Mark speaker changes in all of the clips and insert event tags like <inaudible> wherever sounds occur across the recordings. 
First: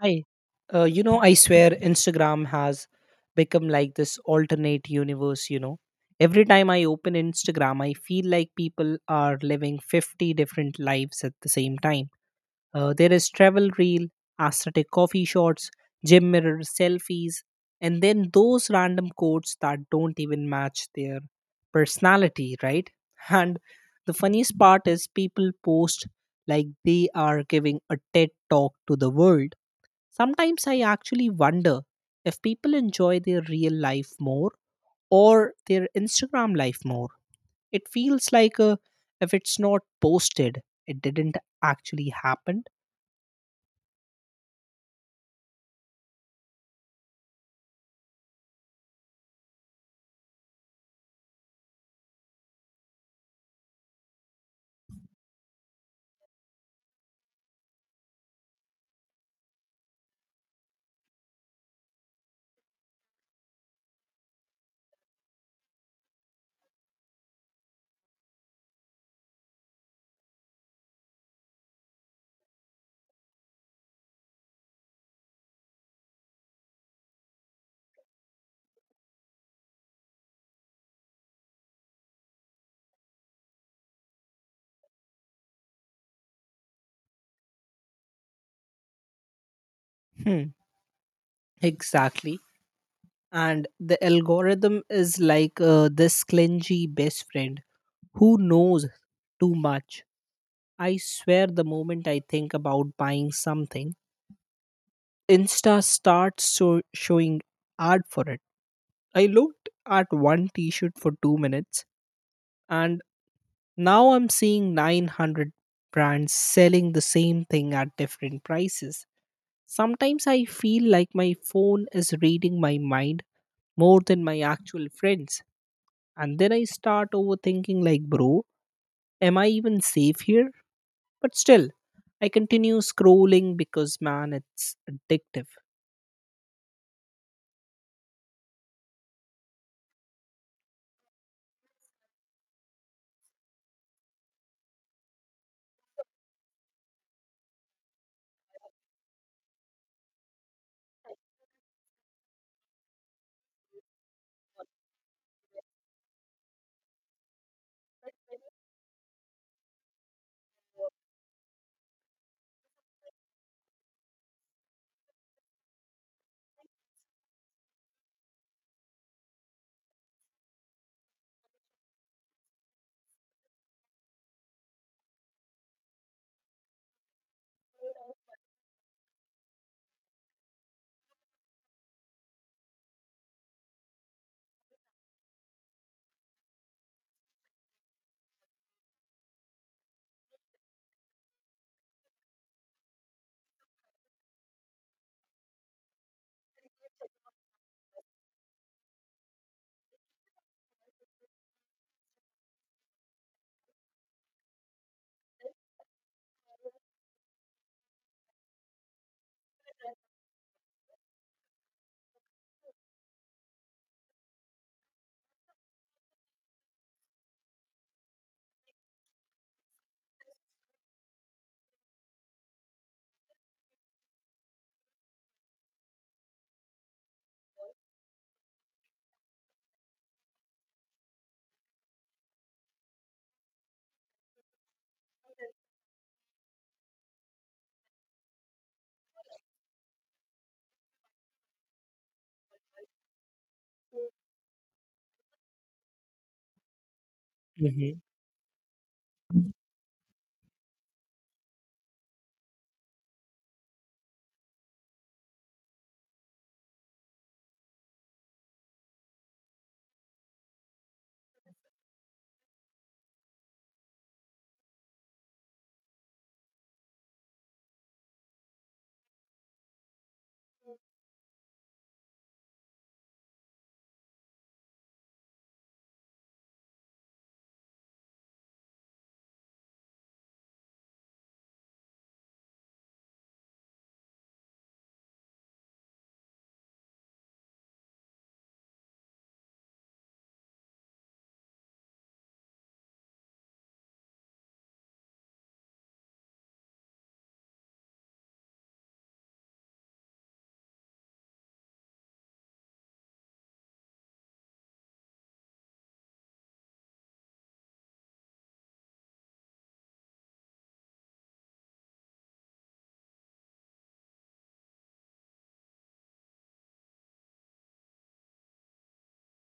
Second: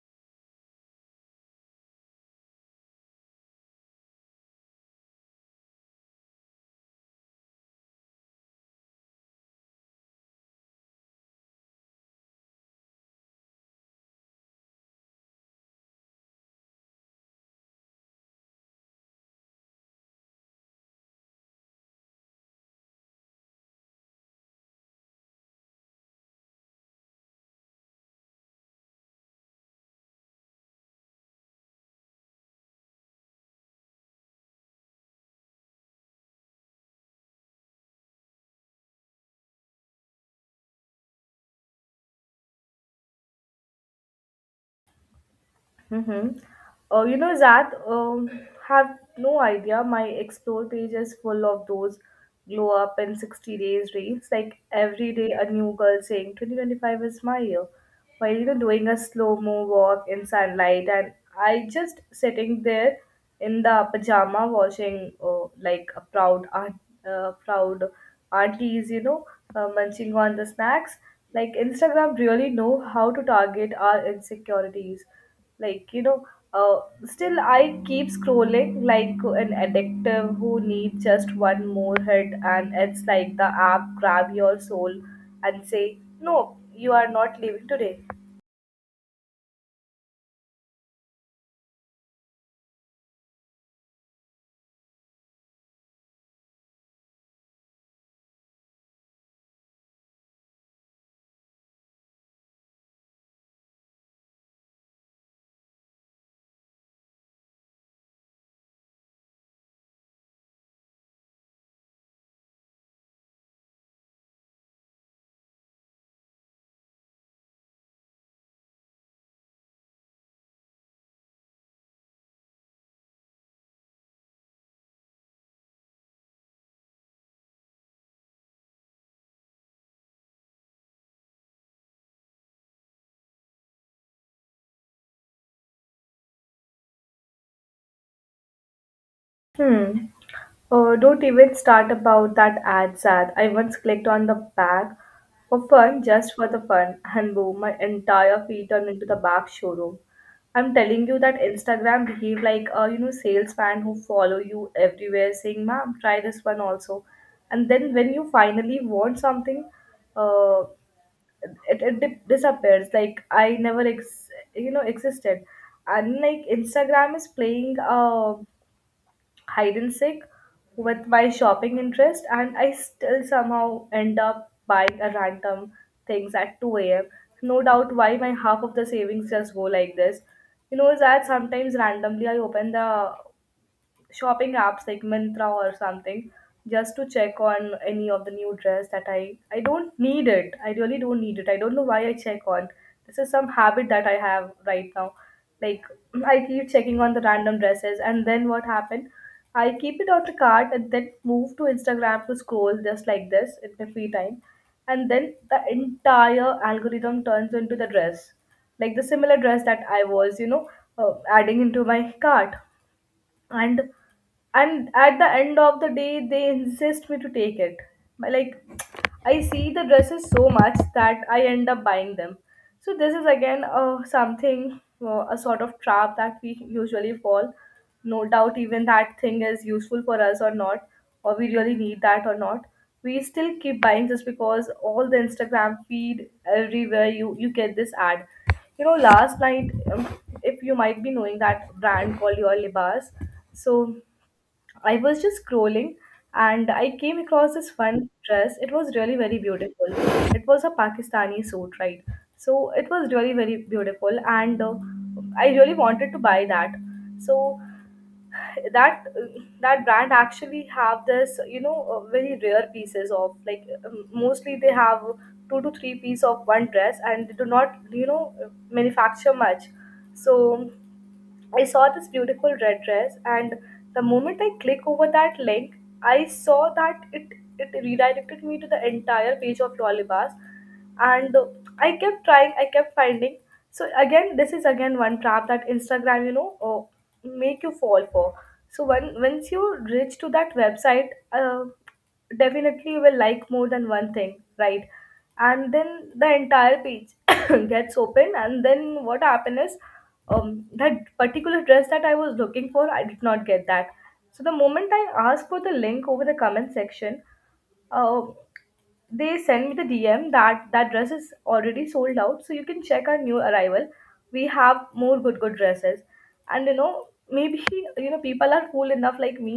Speaker 1: Hi. I swear Instagram has become like this alternate universe, you know. Every time I open Instagram, I feel like people are living 50 different lives at the same time. There is travel reel, aesthetic coffee shots, gym mirror selfies, and then those random quotes that don't even match their personality, right? <laughs> And the funniest part is people post like they are giving a TED talk to the world. Sometimes I actually wonder if people enjoy their real life more or their Instagram life more. It feels like if it's not posted, it didn't actually happen.
Speaker 2: Mm-hmm. Zat, have no idea. My explore page is full of those glow up in 60 days reels. Like every day, a new girl saying 2025 is my year, while doing a slow mo walk in sunlight. And I just sitting there in the pajama watching like a proud aunt, proud aunties, munching on the snacks. Like Instagram really know how to target our insecurities, like, uh, still I keep scrolling like an addictive who needs just one more hit, and it's like the app grab your soul and say no, you are not leaving today.
Speaker 1: Hmm, exactly. And the algorithm is like this clingy best friend who knows too much. I swear the moment I think about buying something, Insta starts showing ad for it. I looked at one t shirt for 2 minutes, and now I'm seeing 900 brands selling the same thing at different prices. Sometimes I feel like my phone is reading my mind more than my actual friends. And then I start overthinking, like, bro, am I even safe here? But still, I continue scrolling because, man, it's addictive.
Speaker 2: Hmm. Don't even start about that ad, Sad. I once clicked on the bag for fun, just for the fun, and boom, my entire feed turned into the bag showroom. I'm telling you that Instagram behave like a salesman who follow you everywhere, saying, "Ma'am, try this one also," and then when you finally want something, uh, it disappears. Like I never existed, and like Instagram is playing hide and seek with my shopping interest, and I still somehow end up buying a random things at 2 a.m. No doubt why my half of the savings just go like this. You know is that sometimes randomly I open the shopping apps like Mantra or something just to check on any of the new dress that I don't need it. I really don't need it. I don't know why I check on. This is some habit that I have right now. Like <clears throat> I keep checking on the random dresses, and then what happened? I keep it on the cart and then move to Instagram to scroll just like this in my free time. And then the entire algorithm turns into the dress. Like the similar dress that I was, adding into my cart, and at the end of the day they insist me to take it, like I see the dresses so much that I end up buying them. So this is again something a sort of trap that we usually fall, no doubt even that thing is useful for us or not, or we really need that or not, we still keep buying just because all the Instagram feed, everywhere you get this ad. Last night, if you might be knowing that brand called Your Libas, so I was just scrolling and I came across this
Speaker 1: Mhm.
Speaker 2: one dress. It was really very beautiful. It was a Pakistani suit, right? So it was really very beautiful, and I really wanted to buy that. So that that brand actually have this very rare pieces of like mostly they have two to three piece of one dress, and they do not manufacture much. So I saw this beautiful red dress, and the moment I click over that link, I saw that it redirected me to the entire page of Lollibas, and I kept trying, I kept finding. So again, this is again one trap that Instagram, make you fall for. So when once you reach to that website, definitely you will like more than one thing, right? And then the entire page <coughs> gets open, and then what happens is that particular dress that I was looking for, I did not get that. So the moment I asked for the link over the comment section, uh, they sent me the DM that that dress is already sold out, so you can check our new arrival. We have more good good dresses, and maybe people are cool enough like me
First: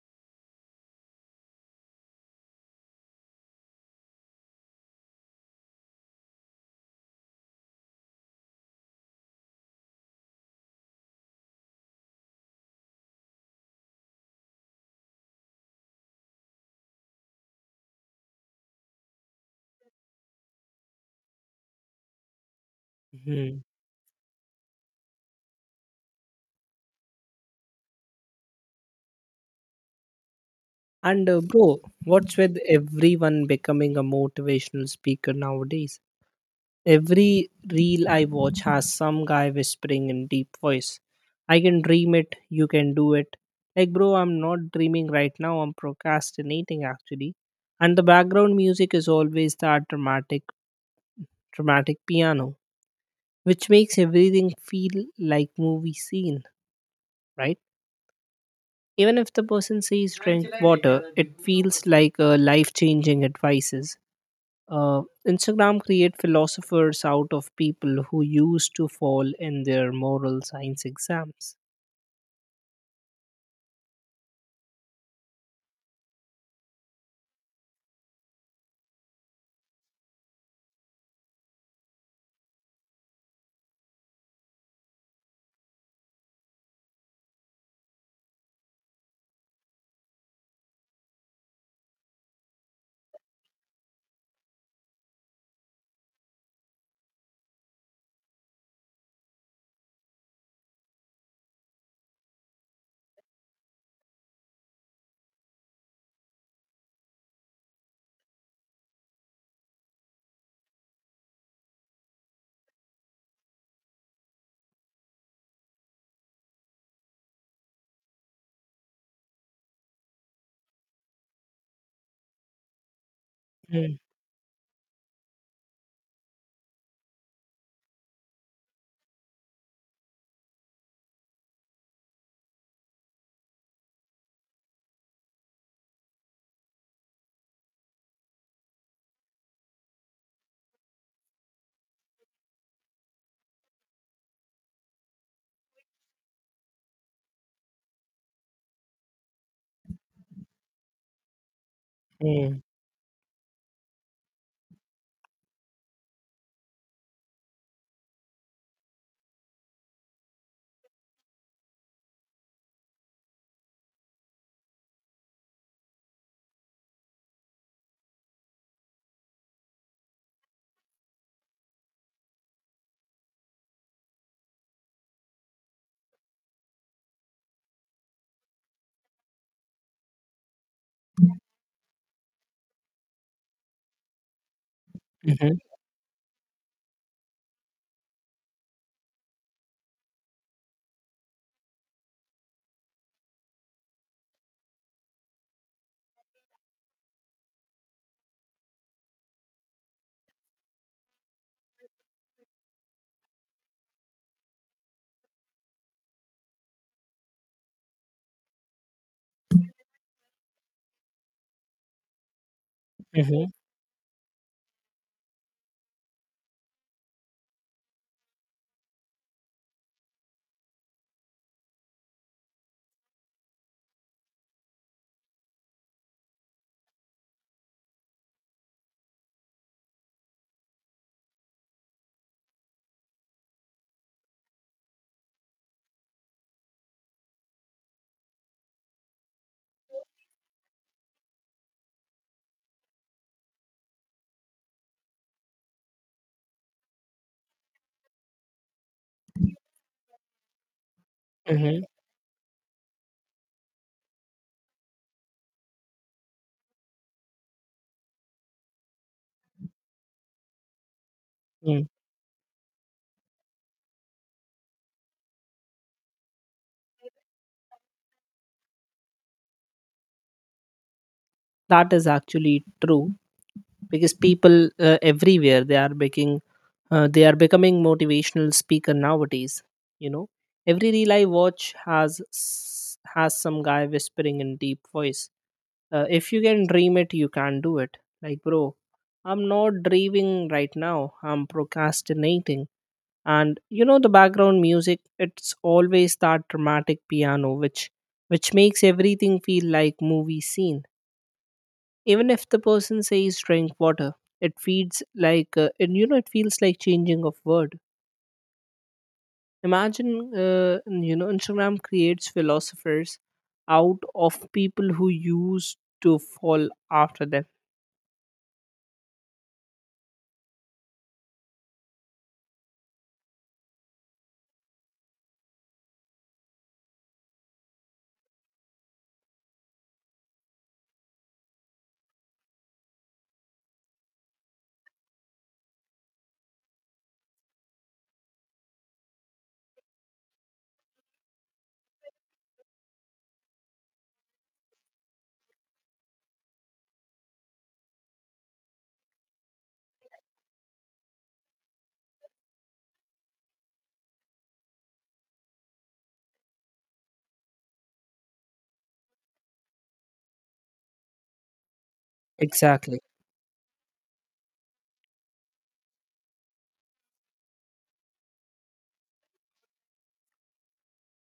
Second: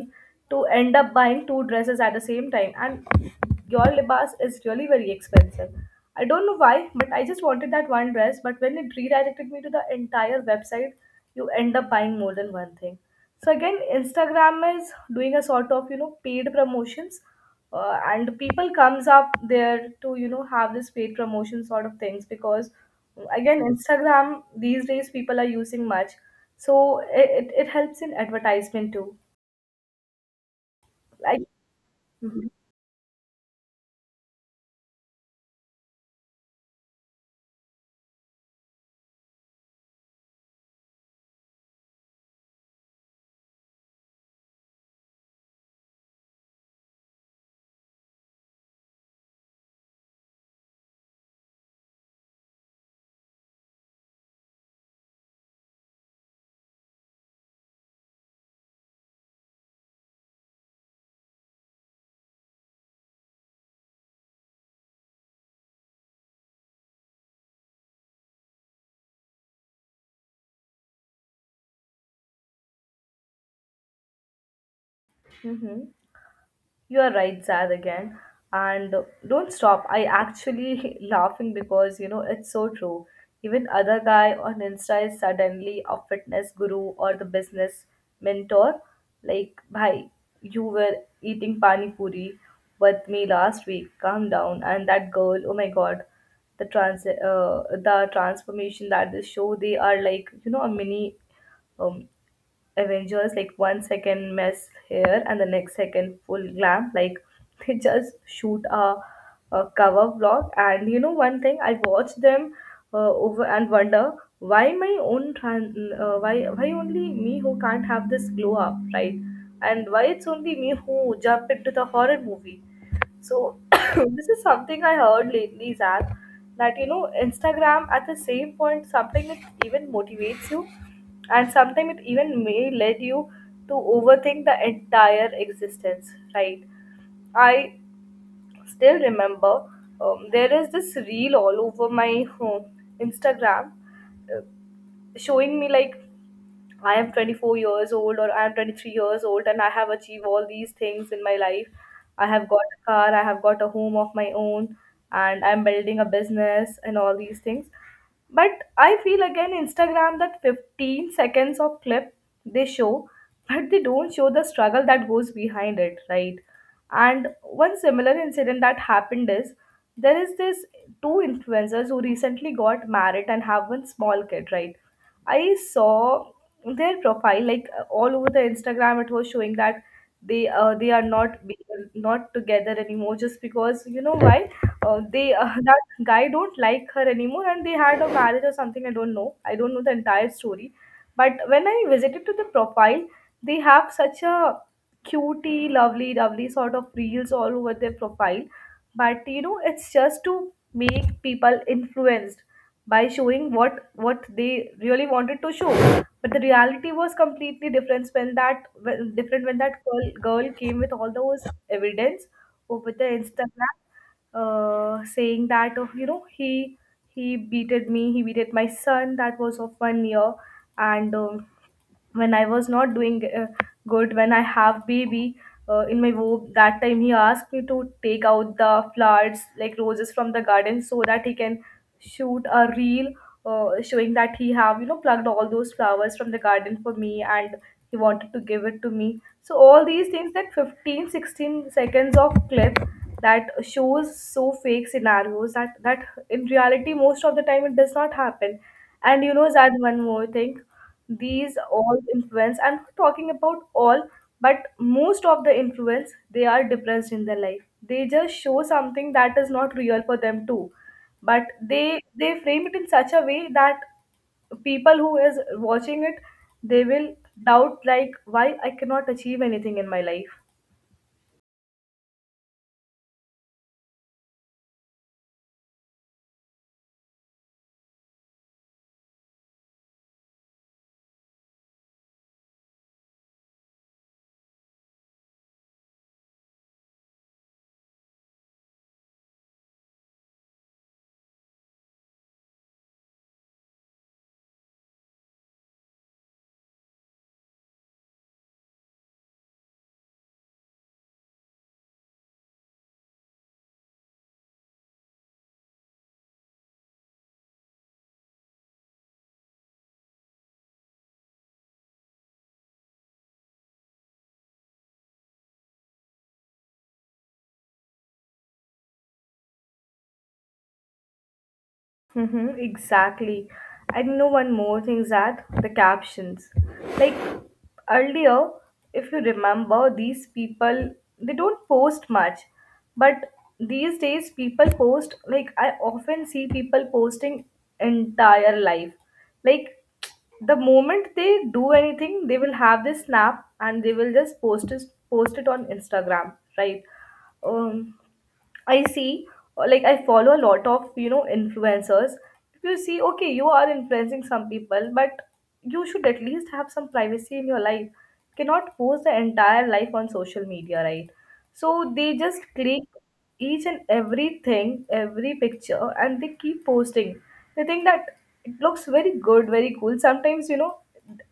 Speaker 2: to end up buying two dresses at the same time. And your libas is really very expensive. I don't know why, but I just wanted that one dress. But when it redirected me to the entire website, you end up buying more than one thing. So again, Instagram is doing a sort of paid promotions, and people comes up there to have this paid promotion sort of things, because again
Speaker 1: Mhm.
Speaker 2: Instagram these days people are using much, so it helps in advertisement too,
Speaker 1: And
Speaker 2: like.
Speaker 1: bro, what's with everyone becoming a motivational speaker nowadays? Every reel I watch has some guy whispering in deep voice, I can dream it, you can do it. Like, bro, I'm not dreaming right now, I'm procrastinating actually. And the background music is always that dramatic piano, which makes everything feel like movie scene, right? Even if the person says drink water, it feels like a life changing advices. Instagram create philosophers out of people who used to fall in their moral science exams.
Speaker 2: Mm-hmm. You are right, Zad, again. And don't stop. I actually <laughs> laughing because it's so true. Even other guy on Insta is suddenly a fitness guru or the business mentor. Like, bhai, you were eating pani puri with me last week. Calm down. And that girl, oh my god, the trans uh, the transformation that they show, they are like a mini um, Avengers, like 1 second mess here and the next second full glam. Like <laughs> they just shoot a cover vlog. And you know one thing, I watch them over and wonder why my own tran- why only me who can't have this glow up, right? And why it's only me who jump into the horror movie. So <coughs>
Speaker 1: Mm.
Speaker 2: this is something I heard lately, Zach, that Instagram at the same point something it even motivates you, and sometimes it even may lead you to overthink the entire existence. Right? I still remember there is this reel all over my home Instagram showing me like I am 24 years old or I am 23 years old, and I have achieved all these things in my life. I have
Speaker 1: Mm.
Speaker 2: got a car, I have got a home of my own, and I'm building a business and all these things. But I feel again Instagram that 15 seconds of clip they show, <laughs> but they don't show the struggle that goes behind it, right? And one similar incident that happened is there is this two influencers who recently got married and have one small kid, right? I saw their profile like all over the Instagram. It was showing that they are not together anymore, just because you know why they
Speaker 1: Mhm.
Speaker 2: <laughs> that guy don't like her anymore, and they had a marriage or something. I don't know. I don't know the entire story. But when I visited to the profile, they have such a cutie, lovely, lovely sort of reels all over their profile. But it's just to make people influenced by showing what they really wanted to show, but the reality was completely different when that girl came with all those evidence over the
Speaker 1: Mhm.
Speaker 2: Instagram, saying that, oh, he beated me, he beated my son that was of 1 year, and when I was not doing good, when I have baby in my womb, that time he asked me to take out the flowers like roses from the garden so that he can shoot a reel, showing that he have plucked all those flowers from the garden for me, and he wanted to give it to me, so all these things, that 15-16 seconds of clip that shows so fake scenarios that in reality, most of the time it does not happen. And Zad, one more thing. These
Speaker 1: Mhm.
Speaker 2: all influence, I'm not talking about all, but most of the influence, they are depressed in their life. They just show something that is not real for them too. But
Speaker 1: Mm.
Speaker 2: they frame it in such a way that people who is watching it, they will doubt like why I cannot achieve anything in my life.
Speaker 1: That is actually true because people everywhere they are making they are becoming motivational speaker nowadays. You know, every reel I watch has some guy whispering in deep voice. If you can dream it, you can do it. Like, bro, I'm not dreaming right now, I'm procrastinating. And you know, the background music, it's always that dramatic piano, which makes everything feel like movie scene. Even if the person says drink water, it feels like and you know it feels like changing of word. Imagine, uh, Instagram creates philosophers out of people who used to fall after them.
Speaker 2: Mm-hmm, exactly. And you know one more thing, is that the captions. Like earlier, if you remember, these people they don't post much, but these days people post like I often see people posting entire life. Like the moment they do anything, they will have this snap and they will just post it on Instagram, right? um, I see, like I follow a lot of influencers. If you see, okay, you are influencing some people, but you should at least have some privacy in your life. Cannot post the entire life on social media, right? So they just click
Speaker 1: Exactly.
Speaker 2: each and everything, every picture, and they keep posting. I think that it looks very good, very cool. Sometimes,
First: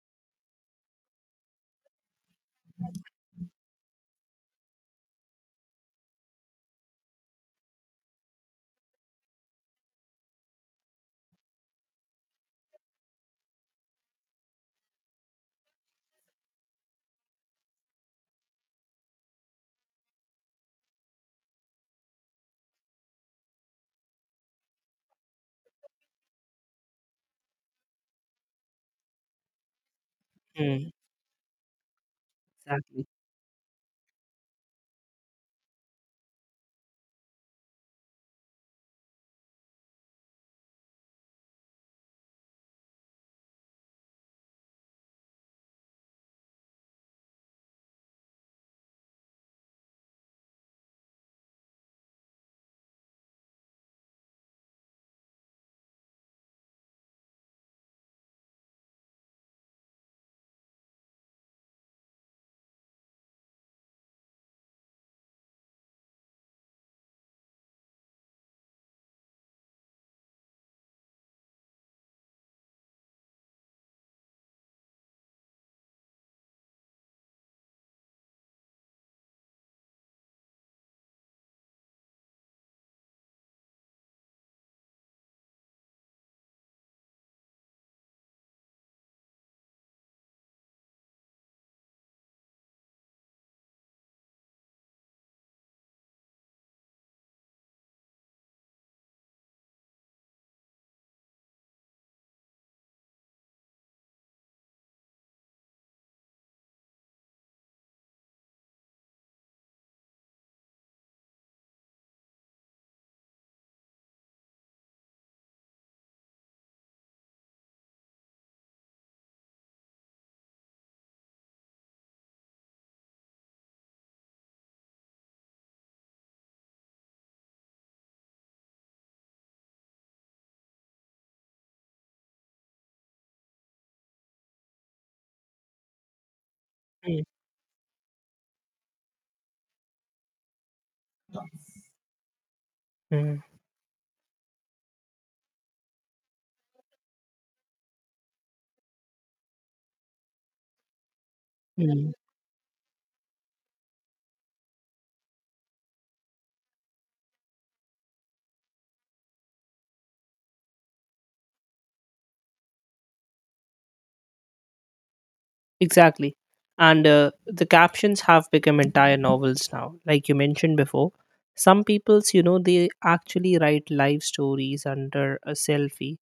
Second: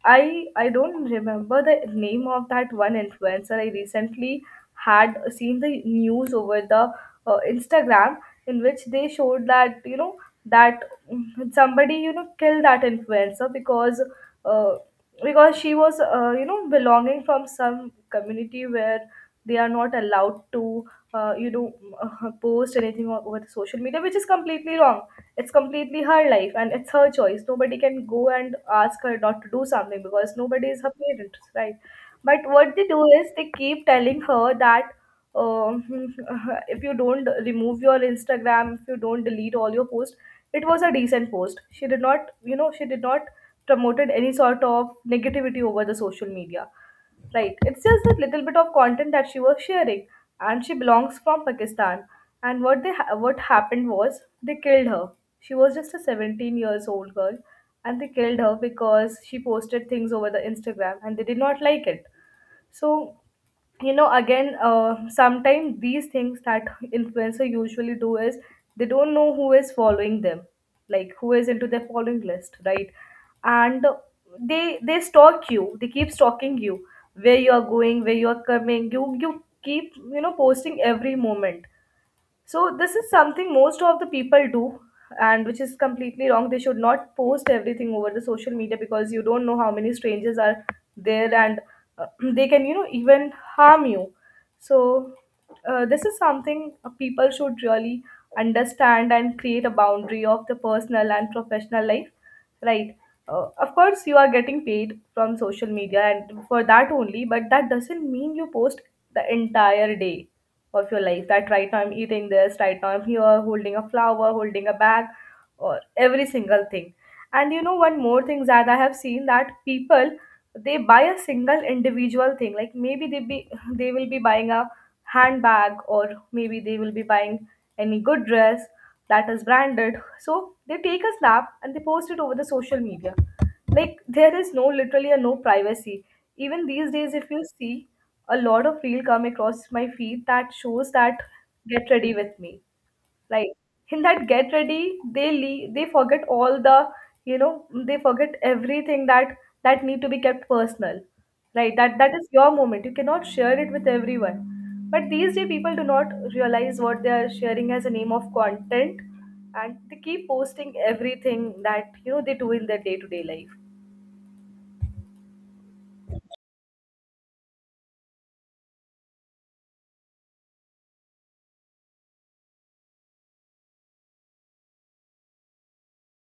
Speaker 2: I don't remember the name of that one influencer. I recently had seen the news over the Instagram, in which they showed that that somebody killed that influencer uh, because she was, belonging from some community where they are not allowed to uh, you know <laughs> post anything over the social media, which is completely wrong. It's completely her life and it's her choice. Nobody can go and ask her not to do something because nobody is her
Speaker 1: Mm.
Speaker 2: parent, right? But what they do
Speaker 1: Exactly.
Speaker 2: is they keep telling her that, uh, <laughs> if you don't remove your Instagram, if you don't delete all your posts. It was a decent post. She did not, she did not promoted any sort of negativity over the social media. Right. It's just that little bit of content that she was sharing, and she belongs from Pakistan. And what happened was they killed her. She was just a 17 years old girl, and they killed her because she posted things over the Instagram, and they did not like it. So, again, sometimes these things that influencer usually do is they don't know who is following them, like who is into their following list, right? And they stalk you. They keep stalking you, where you are going, where you are coming. You keep posting every moment. So this is something most of the people do, and which is completely wrong. They should not post everything over the social media, because you don't know how many strangers are there. And uh, <clears throat> they can, even harm you. So this is something people should really understand, and create a boundary of the personal and professional life, right? Of course, you are getting paid from social media and for that only, but that doesn't mean you post the entire day of your life, that right now I'm eating this, right now I'm here holding a flower, holding a bag, or every single thing. And one more thing that I have seen, that people, they buy a single individual thing, like maybe they be <laughs> they will be buying a handbag, or maybe they will be buying any good dress that is branded. So they take a snap and they post it over the social media. Like there is no, literally a no privacy. Even these days,
Speaker 1: Mm.
Speaker 2: if you see, a lot of reel come across my feed that shows that "get ready with me".
Speaker 1: Mm.
Speaker 2: Like, in that get ready, they leave, they forget all the, they forget everything that that need to be kept personal. Right, that that
Speaker 1: Mm.
Speaker 2: is your moment, you cannot share it with everyone. But these day people do not realize what they are sharing as a name of content, and they keep posting everything that they do in their day to day life.
Speaker 1: Exactly. And the captions have become entire novels now. Like you mentioned before, some people's, you know, they actually write life stories under a selfie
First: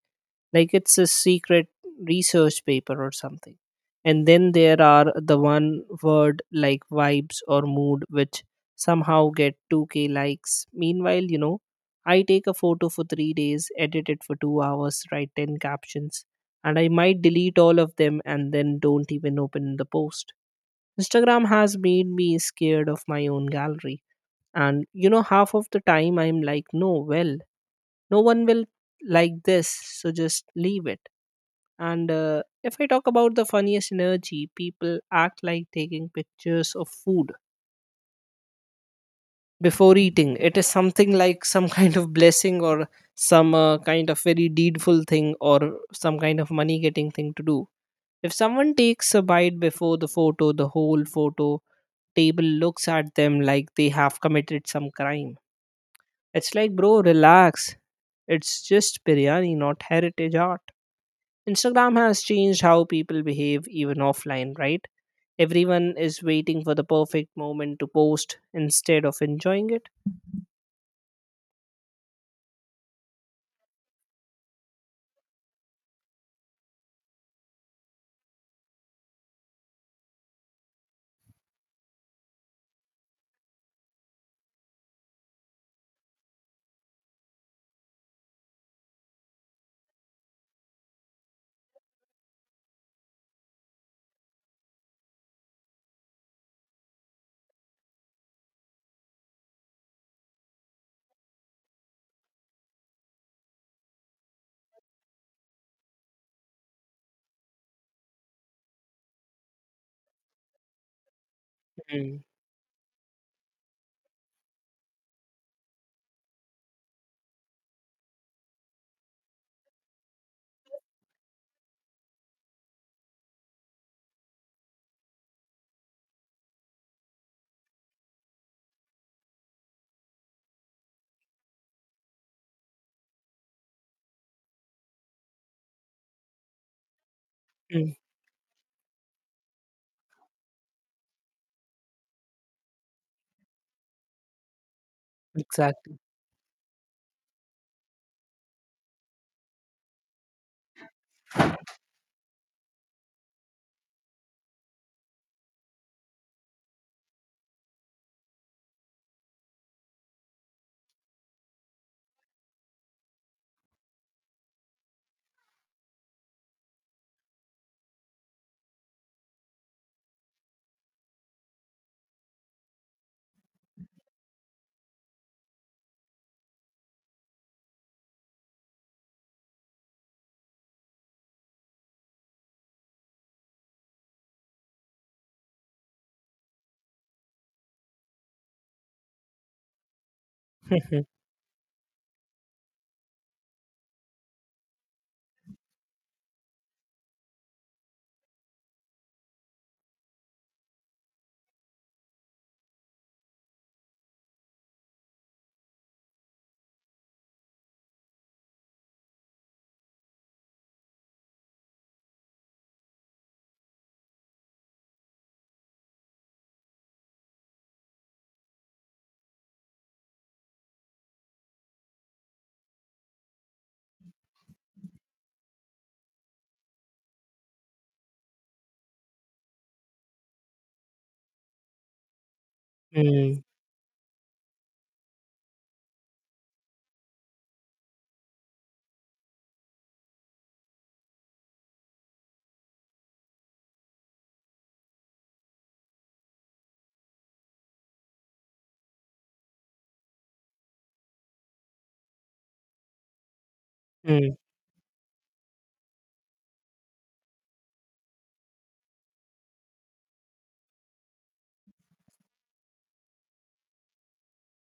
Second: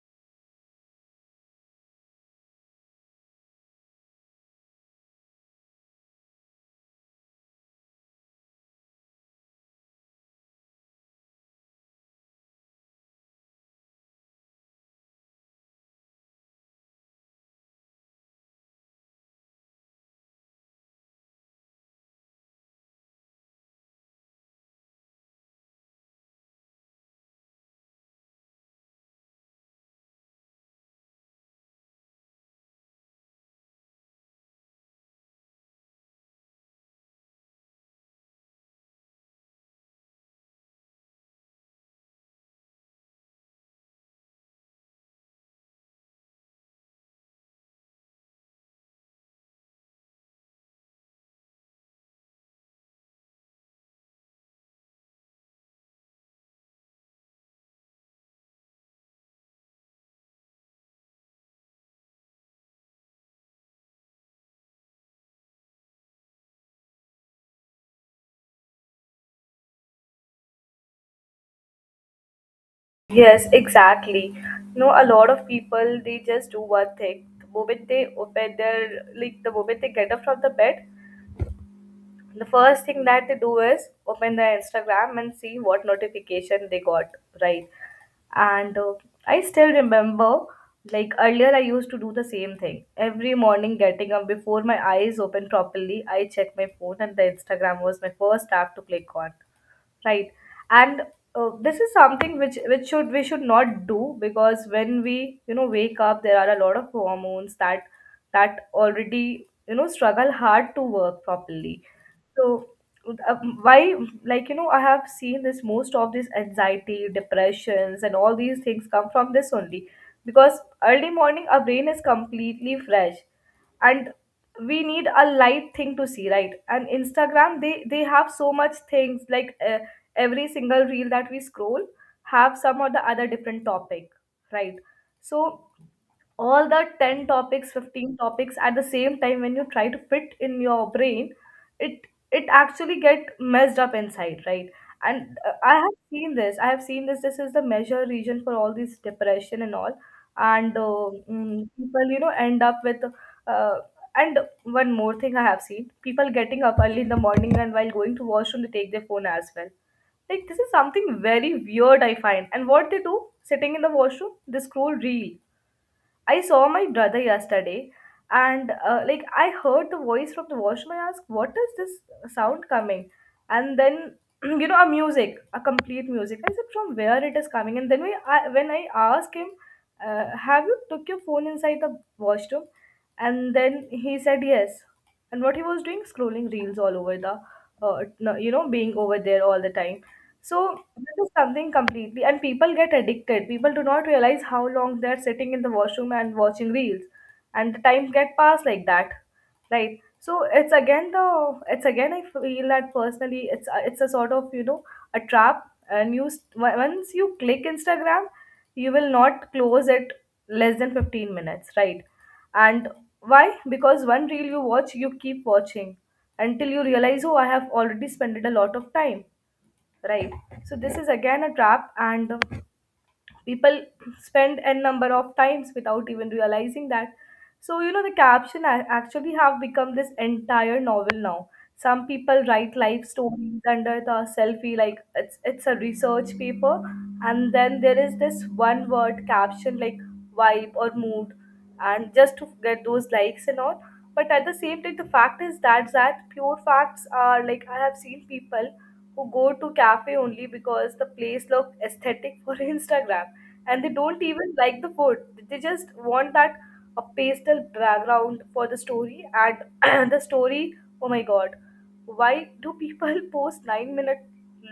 Speaker 1: like it's a secret research paper or something. And then there are the one word like vibes or mood which somehow get 2K likes. Meanwhile, you know, I take a photo for 3 days, edit it for 2 hours, write 10 captions, and I might delete all of them and then don't even open the post. Instagram has made me scared of my own gallery. And you know, half of the time I'm like, no, well, no one will like this, so just leave it. And if I talk about the funniest energy, people act like taking pictures of food before eating it is something like some <laughs> kind of blessing or some kind of very deedful thing or some kind of money getting thing to do. If someone takes a bite before the photo, the whole photo table looks at them like they have committed some crime. It's like, bro, relax. It's just biryani, not heritage art. Instagram has changed how people behave even offline, right? Everyone is waiting for the perfect moment to post instead of enjoying it.
Speaker 2: Yes, exactly. No, a lot of people, they just do one thing. The moment they open their, like the moment they get up from the bed, the first thing that they do is open their Instagram and see what notification they got, right? And I still remember, like earlier I used to do the same thing. Every morning, getting up before my eyes open properly, I check my phone, and the Instagram was my first app to click on, right? And this is something which, should, we should not do, because when we, wake up, there are a lot of hormones that that already, struggle hard to work properly.
Speaker 1: Mm.
Speaker 2: So uh, why, like I have seen this, most of this anxiety, depressions and all these things come from this only. Because early morning our brain is completely fresh, and we need a light thing to see, right? And Instagram, they have so much things, like every single reel that we scroll have some or the other different topic, right? So all the 10 topics,
Speaker 1: Mm.
Speaker 2: 15 topics at the same time when you try to fit in your brain, it it actually get messed up inside, right? And i have
Speaker 1: Exactly.
Speaker 2: seen this i have seen this this is the measure region for all these depression and all. And people, end up with uh, and one more thing I have seen, people getting up early in the morning, and while going to washroom they take their phone as well. Like, this is something very weird I find. And what they do, sitting in the washroom, they scroll reel. I saw my brother yesterday, and like, I heard the voice from the washroom. I asked, "What is this sound coming?" And then <clears throat>, a music, a complete music. I said, "From where it is coming?" And then when I asked him, "Have you took your phone inside the washroom?" And then he said, "Yes." And what he was doing, scrolling reels all over the being over there all the time. So this
Speaker 1: <laughs>
Speaker 2: is something completely, and people get addicted, people do not realize how long they're sitting in the washroom and watching reels, and the time get passed like that, right? So it's again, the it's again I feel that personally, it's it's a sort of, a trap. And you once you click Instagram, you will not close it less than 15 minutes, right? And why? Because one reel you watch, you keep watching, until you realize, oh, I have already spent a lot of time, right? So this is again a trap, and people spend n number of times without even realizing that. So the caption actually have become this entire novel now. Some people write
Speaker 1: Mm.
Speaker 2: life
Speaker 1: Mm.
Speaker 2: stories under the selfie, like it's, a research paper. And then there is this one word caption like vibe or mood, and just to get those likes and all. But at the same time, the fact is that, pure facts are, like I have seen people who go to cafe only because the place look aesthetic for <laughs> Instagram, and they don't even like the food. They just want that a pastel background for the story and <clears throat> the story. Oh my god, why do people <laughs> post 9 minute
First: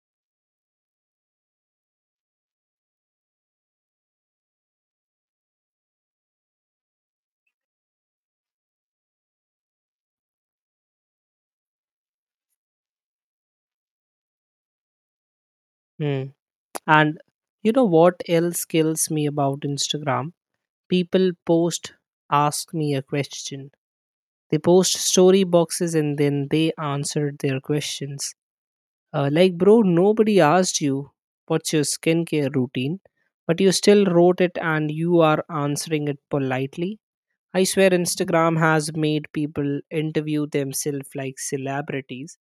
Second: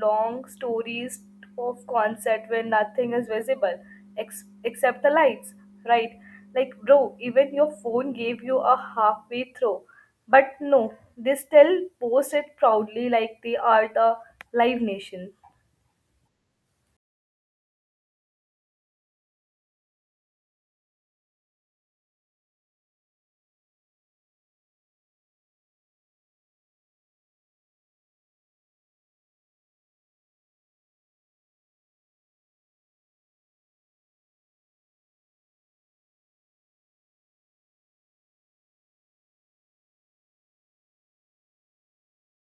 Speaker 2: long stories of concert when nothing is visible except the lights, right? Like, bro, even your phone gave you a halfway throw, but no, they still post it proudly like they are the live nation.
Speaker 1: Mm. And you know what else kills me about Instagram? People post, ask me a question. They post story boxes and then they answer their questions. Like, bro, nobody asked you what's your skincare routine, but you still wrote it and you are answering it politely. I swear Instagram has made people interview themselves like celebrities.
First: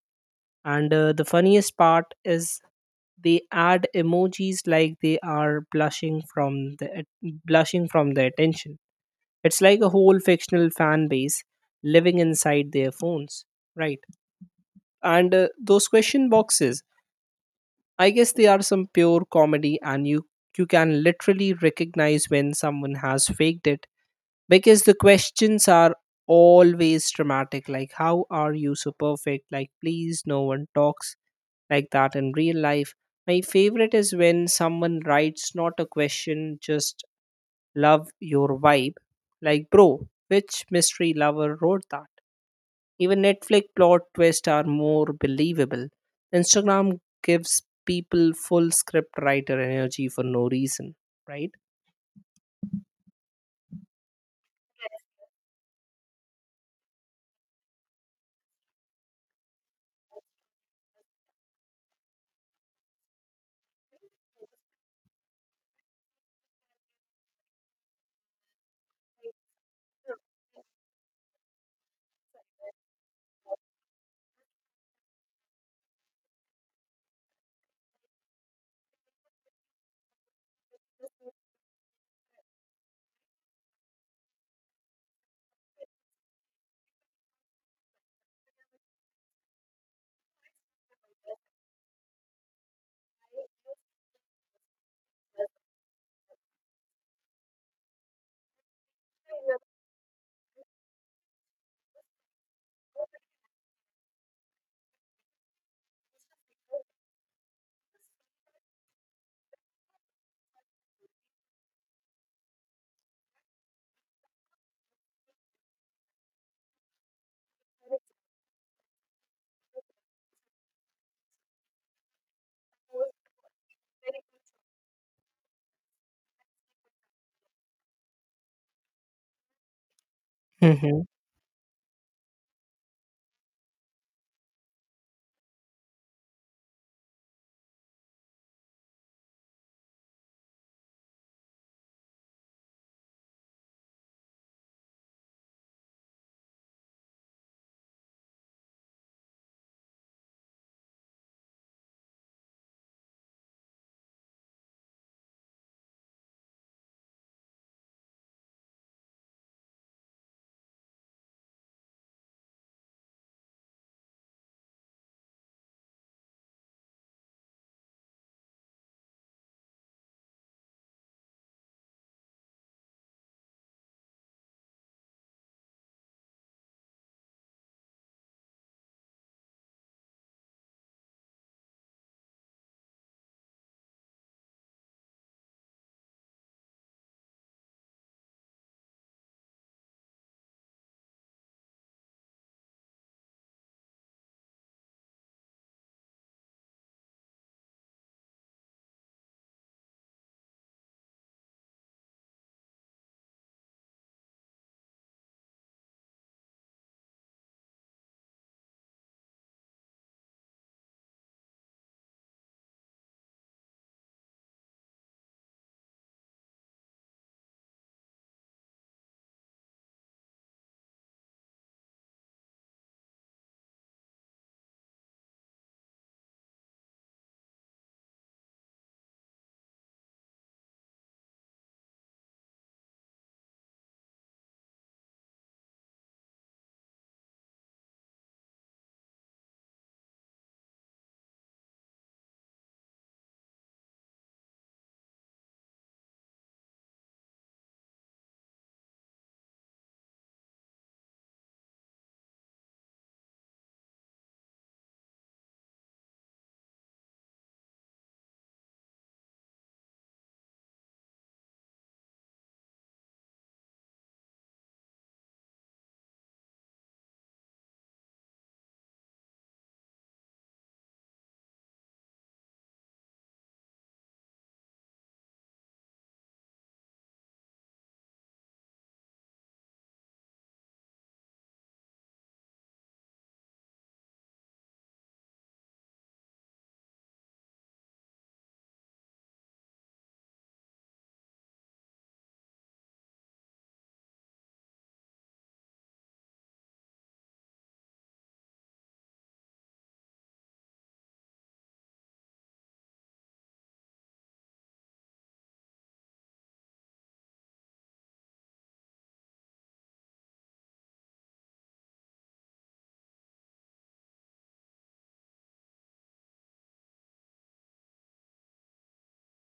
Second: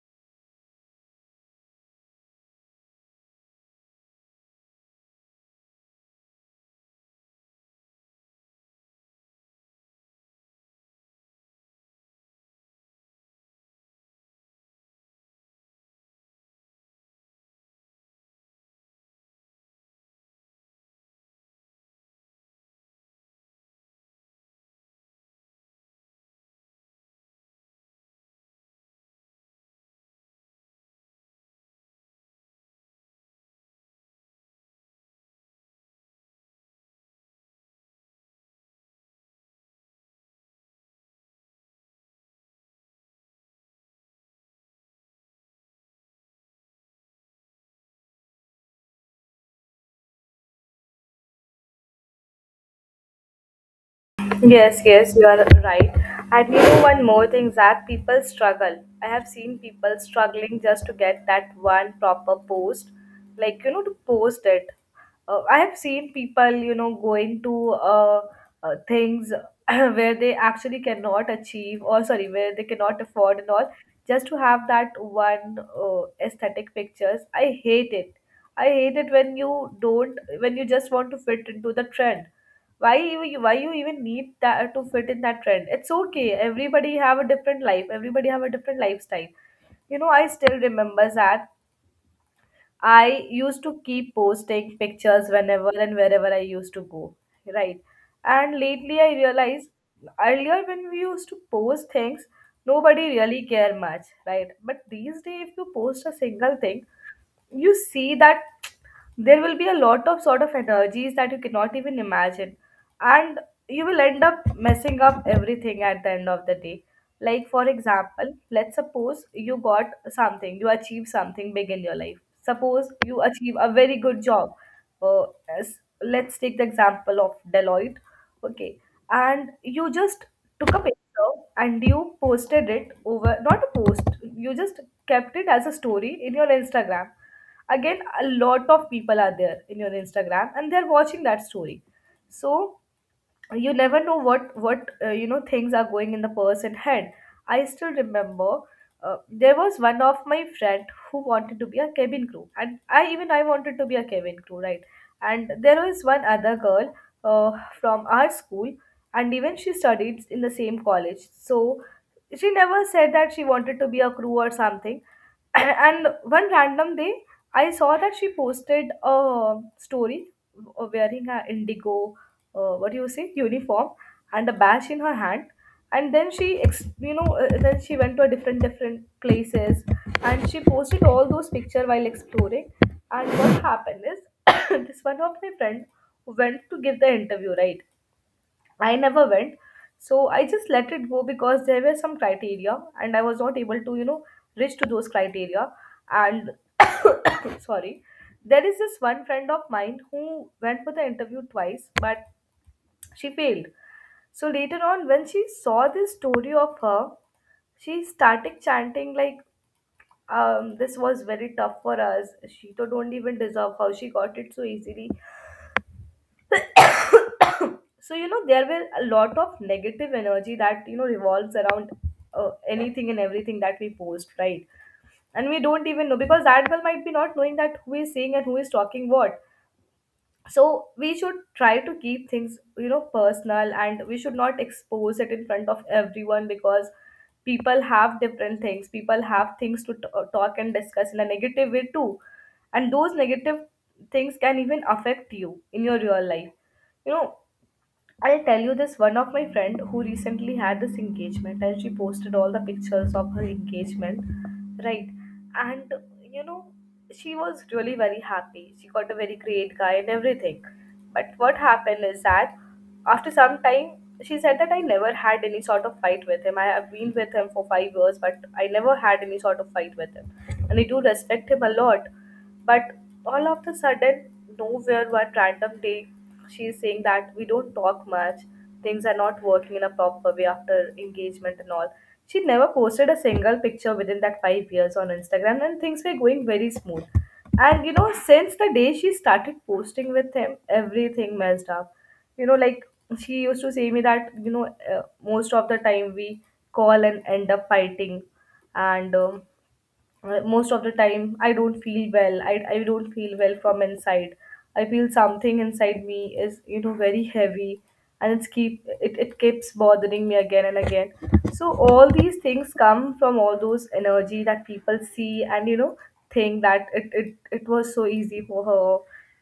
Speaker 1: And the funniest part is they add emojis like they are blushing from the blushing from the attention. It's like a whole fictional fan base living inside their phones, right? And those question boxes, I guess they are some pure comedy, and you can literally recognize when someone has faked it because the questions are always dramatic, like "How are you so perfect?" Like, please, no one talks like that in real life. My favorite is when someone writes not a question, just love your vibe. Like, bro, which mystery lover wrote that? Even Netflix plot twists are more believable. Instagram gives people full script writer energy for no reason, right?
Speaker 2: Yes, yes, you are right. And one more thing that people struggle. I have seen people struggling just to get that one proper post, like to post it. I have seen people, going to things <clears throat> where they actually cannot achieve, or sorry, where they cannot afford and all, just to have that one aesthetic pictures. I hate it. I hate it when you don't, when you just want to fit into the trend. Why you, why you even need that to fit in that trend? It's okay, everybody have a different life, everybody have a different lifestyle. I still remember that I used to keep posting pictures whenever and wherever I used to go, right? And lately I realized, earlier when we used to post things, nobody really care much, right? But these days, if you post a single thing, you see that there will be a lot of sort of energies that you cannot even imagine, and you will end up messing up everything at the end of the day. Like for example, let's suppose you got something, you achieve something big in your life, suppose you achieve a very good job, uh, let's take the example of Deloitte, okay? And you just took a picture
Speaker 1: Mm-hmm.
Speaker 2: and you posted it over, not a post, you just kept it as a story in your Instagram. Again, a lot of people are there in your Instagram, and they're watching that story. So you never know what, things are going in the person head. I still remember, there was one of my friend who wanted to be a cabin crew, and I, even I wanted to be a cabin crew, right? And there was one other girl, uh, from our school, and even she studied in the same college. So she never said that she wanted to be a crew or something. And one random day, I saw that she posted a story wearing a Indigo, what do you say, uniform, and a badge in her hand. And then she then she went to a different places, and she posted all those pictures while exploring. And what happened is, <coughs> this one of my friend went to give the interview, right? I never went. So I just let it go, because there were some criteria and I was not able to, reach to those criteria. And <clears throat> sorry, there is this one friend of mine who went for the interview twice, but she failed. So later on, when she saw this story of her, she started chanting like, this was very tough for us. She don't even deserve how she got it so easily. So there were a lot of negative energy that revolves around anything and everything that we post, right? And we don't even know, because that girl might be not knowing that who is saying and who is talking what. So we should try to keep things, you know, personal, and we should not expose it in front of everyone, because people have different things, people have things to talk and discuss in a negative way too. And those negative things can even affect you in your real life, you know. I'll tell you, this one of my friend who recently had this engagement and she posted all the pictures of her engagement, right? And, you know, she was really very happy. She got a very great guy and everything. But what happened is that after some time, she said that I never had any sort of fight with him. I have been with him for 5 years, but I never had any sort of fight with him. And I do respect him a lot. But all of a sudden, nowhere, one random day, she's saying that we don't talk much, things are not working in a proper way after engagement and all. She never posted a single picture within that 5 years on Instagram, and things were going very smooth. And you know, since the day she started posting with him, everything messed up. You know, like, she used to say me that, you know, most of the time we call and end up fighting, and most of the time I don't feel well I don't feel well from inside. I feel something inside me is, you know, very heavy, and it keeps bothering me again and again. So all these things come from all those energy that people see, and, you know, think that it was so easy for her,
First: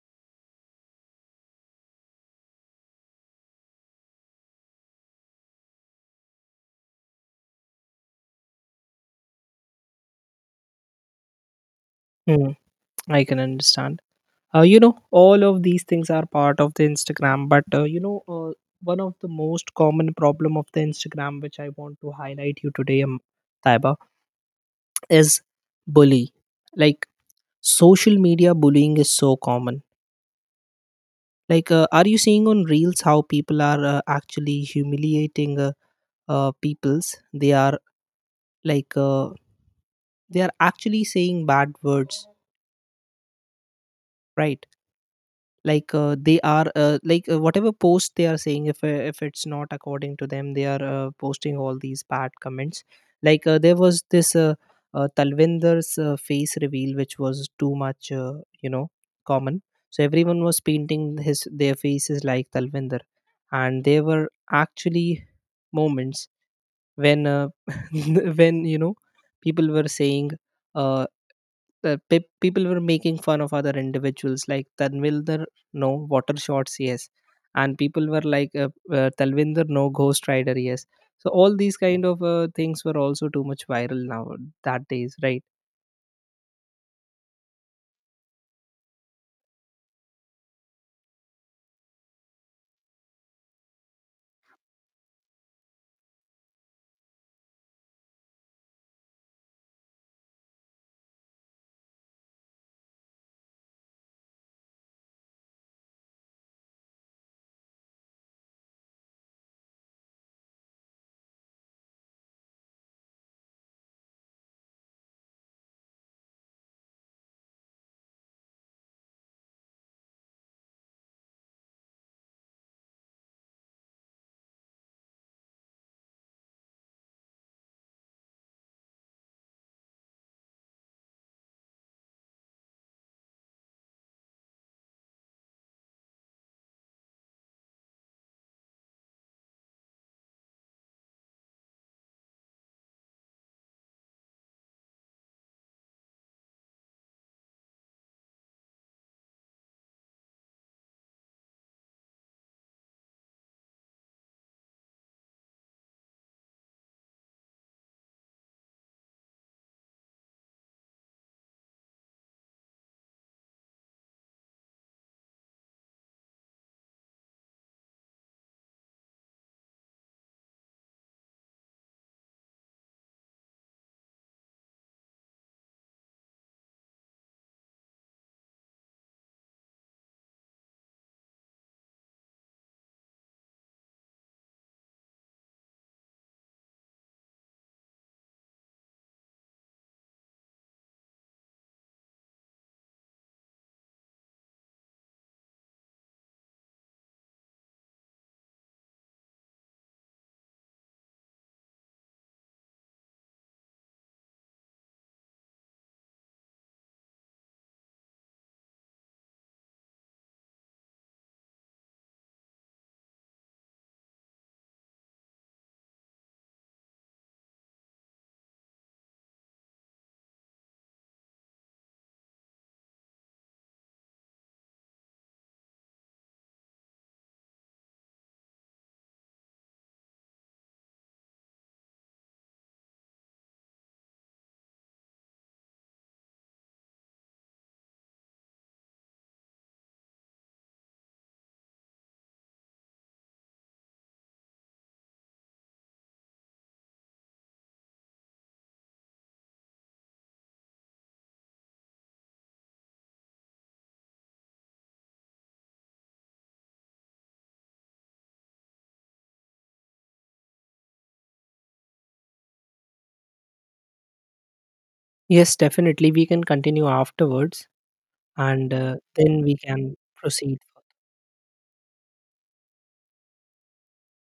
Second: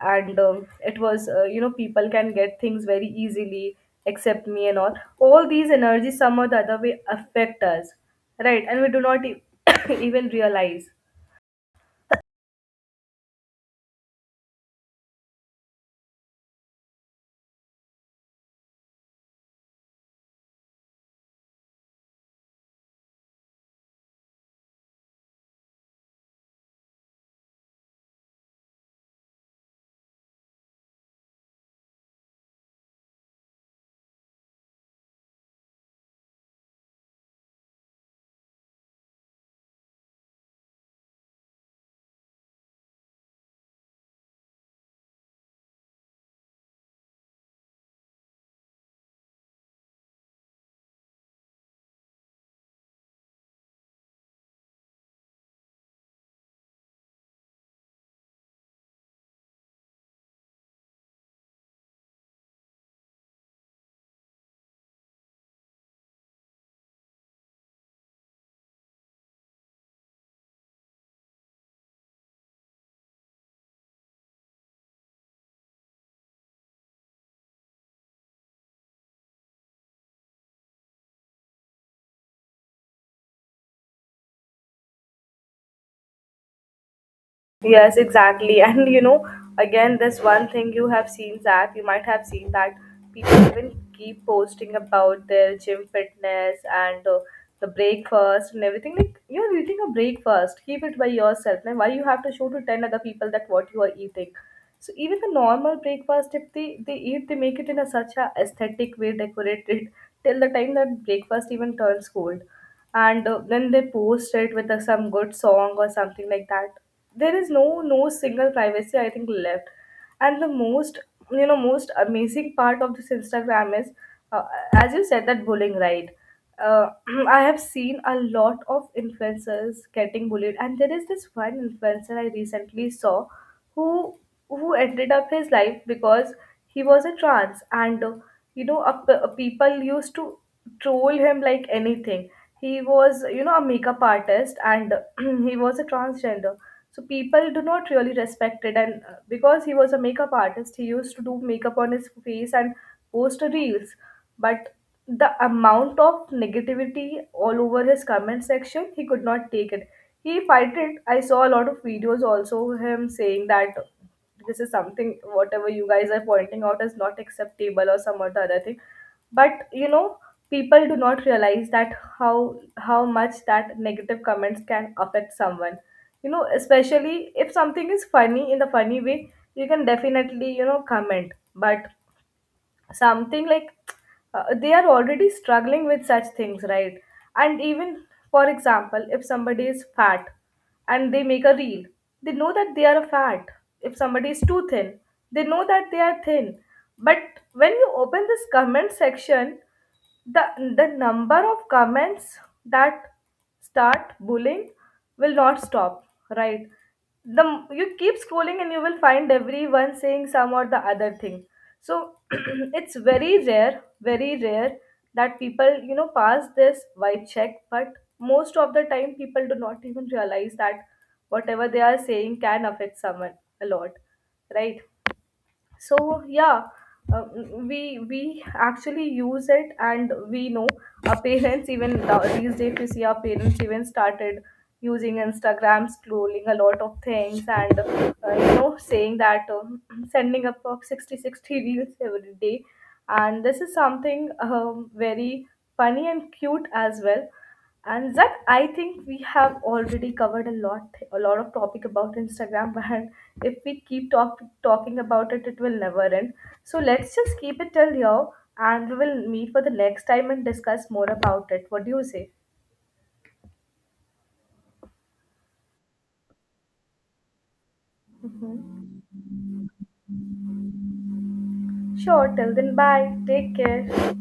Speaker 2: and it was, you know, people can get things very easily except me and all. All these energies somehow the other way affect us, right? And we do not <coughs> even realize.
Speaker 1: Mm, I can understand. All of these things are part of the Instagram, but one of the most common problem of the Instagram, which I want to highlight you today, Taiba, is bully. Like, social media bullying is so common. Like, are you seeing on reels how people are actually humiliating peoples? They are like they are actually saying bad words, right? Like they are like whatever post they are saying, if it's not according to them, they are posting all these bad comments. Like there was this Talvinder's face reveal, which was too much, you know, common. So everyone was painting his their faces like Talvinder, and they were actually moments when <laughs> when you know people were saying uh, people were making fun of other individuals like Tanvilder, no water shots, yes. And people were like Talvinder, no ghost rider, yes. So all these kind of things were also too much viral now that days, right?
Speaker 2: Yes, exactly. <laughs> And you know, again, this one thing you have seen, that you might have seen, that people even keep posting about their gym fitness and, the breakfast and everything. Like, you're eating a breakfast, keep it by yourself. Now, why you have to show to 10 other people that what you are eating? So, even the normal breakfast, if they eat, they make it in a such a aesthetic way, decorated, till the time that breakfast even turns cold, and then they post it with some good song or something like that. There is no single privacy, I think, left. And the most, you know, most amazing part of this Instagram is, uh, as you said, that bullying, right? uh, <clears throat> I have seen a lot of influencers getting bullied, and there is this one influencer I recently saw who ended up his life because he was a trans, and you know, a, p- a people used to troll him like anything. He was, you know, a makeup artist, and <clears throat> he was a transgender. So people do not really respect it, and because he was a makeup artist, he used to do makeup on his face and post reels. But the amount of negativity all over his comment section, he could not take it. He fight it. I saw a lot of videos also, him saying that this is something, whatever you guys are pointing out is not acceptable, or some other thing. But you know, people do not realize that how much that negative comments can affect someone. You know, especially if something is funny, in the funny way, you can definitely, you know, comment. But something like, they are already struggling with such things, right? And even, for example, if somebody is fat and they make a reel, they know that they are fat. If somebody is too thin, they know that they are thin. But when you open this comment section, the the number of comments that start bullying will not stop, right? You keep scrolling and you will find everyone saying some or the other thing. So <clears throat> it's very rare, very rare, that people, you know, pass this vibe check. But most of the time, people do not even realize that whatever they are saying can affect someone a lot, right? So yeah, uh, we actually use it, and we know our parents even these days, we see our parents even started using Instagram, scrolling a lot of things, and you know, saying that <clears throat> sending up of 60 60 reels every day. And this is something, very funny and cute as well. And Zach, I think we have already covered a lot of topic about Instagram, <laughs> and if we keep talking about it, it will never end. So let's just keep it till here, and we will meet for the next time and discuss more about it. What do you say?
Speaker 1: Yes, definitely we can continue afterwards. And
Speaker 2: Hmm.
Speaker 1: then we can proceed.
Speaker 2: Sure. Till then, bye. Take care.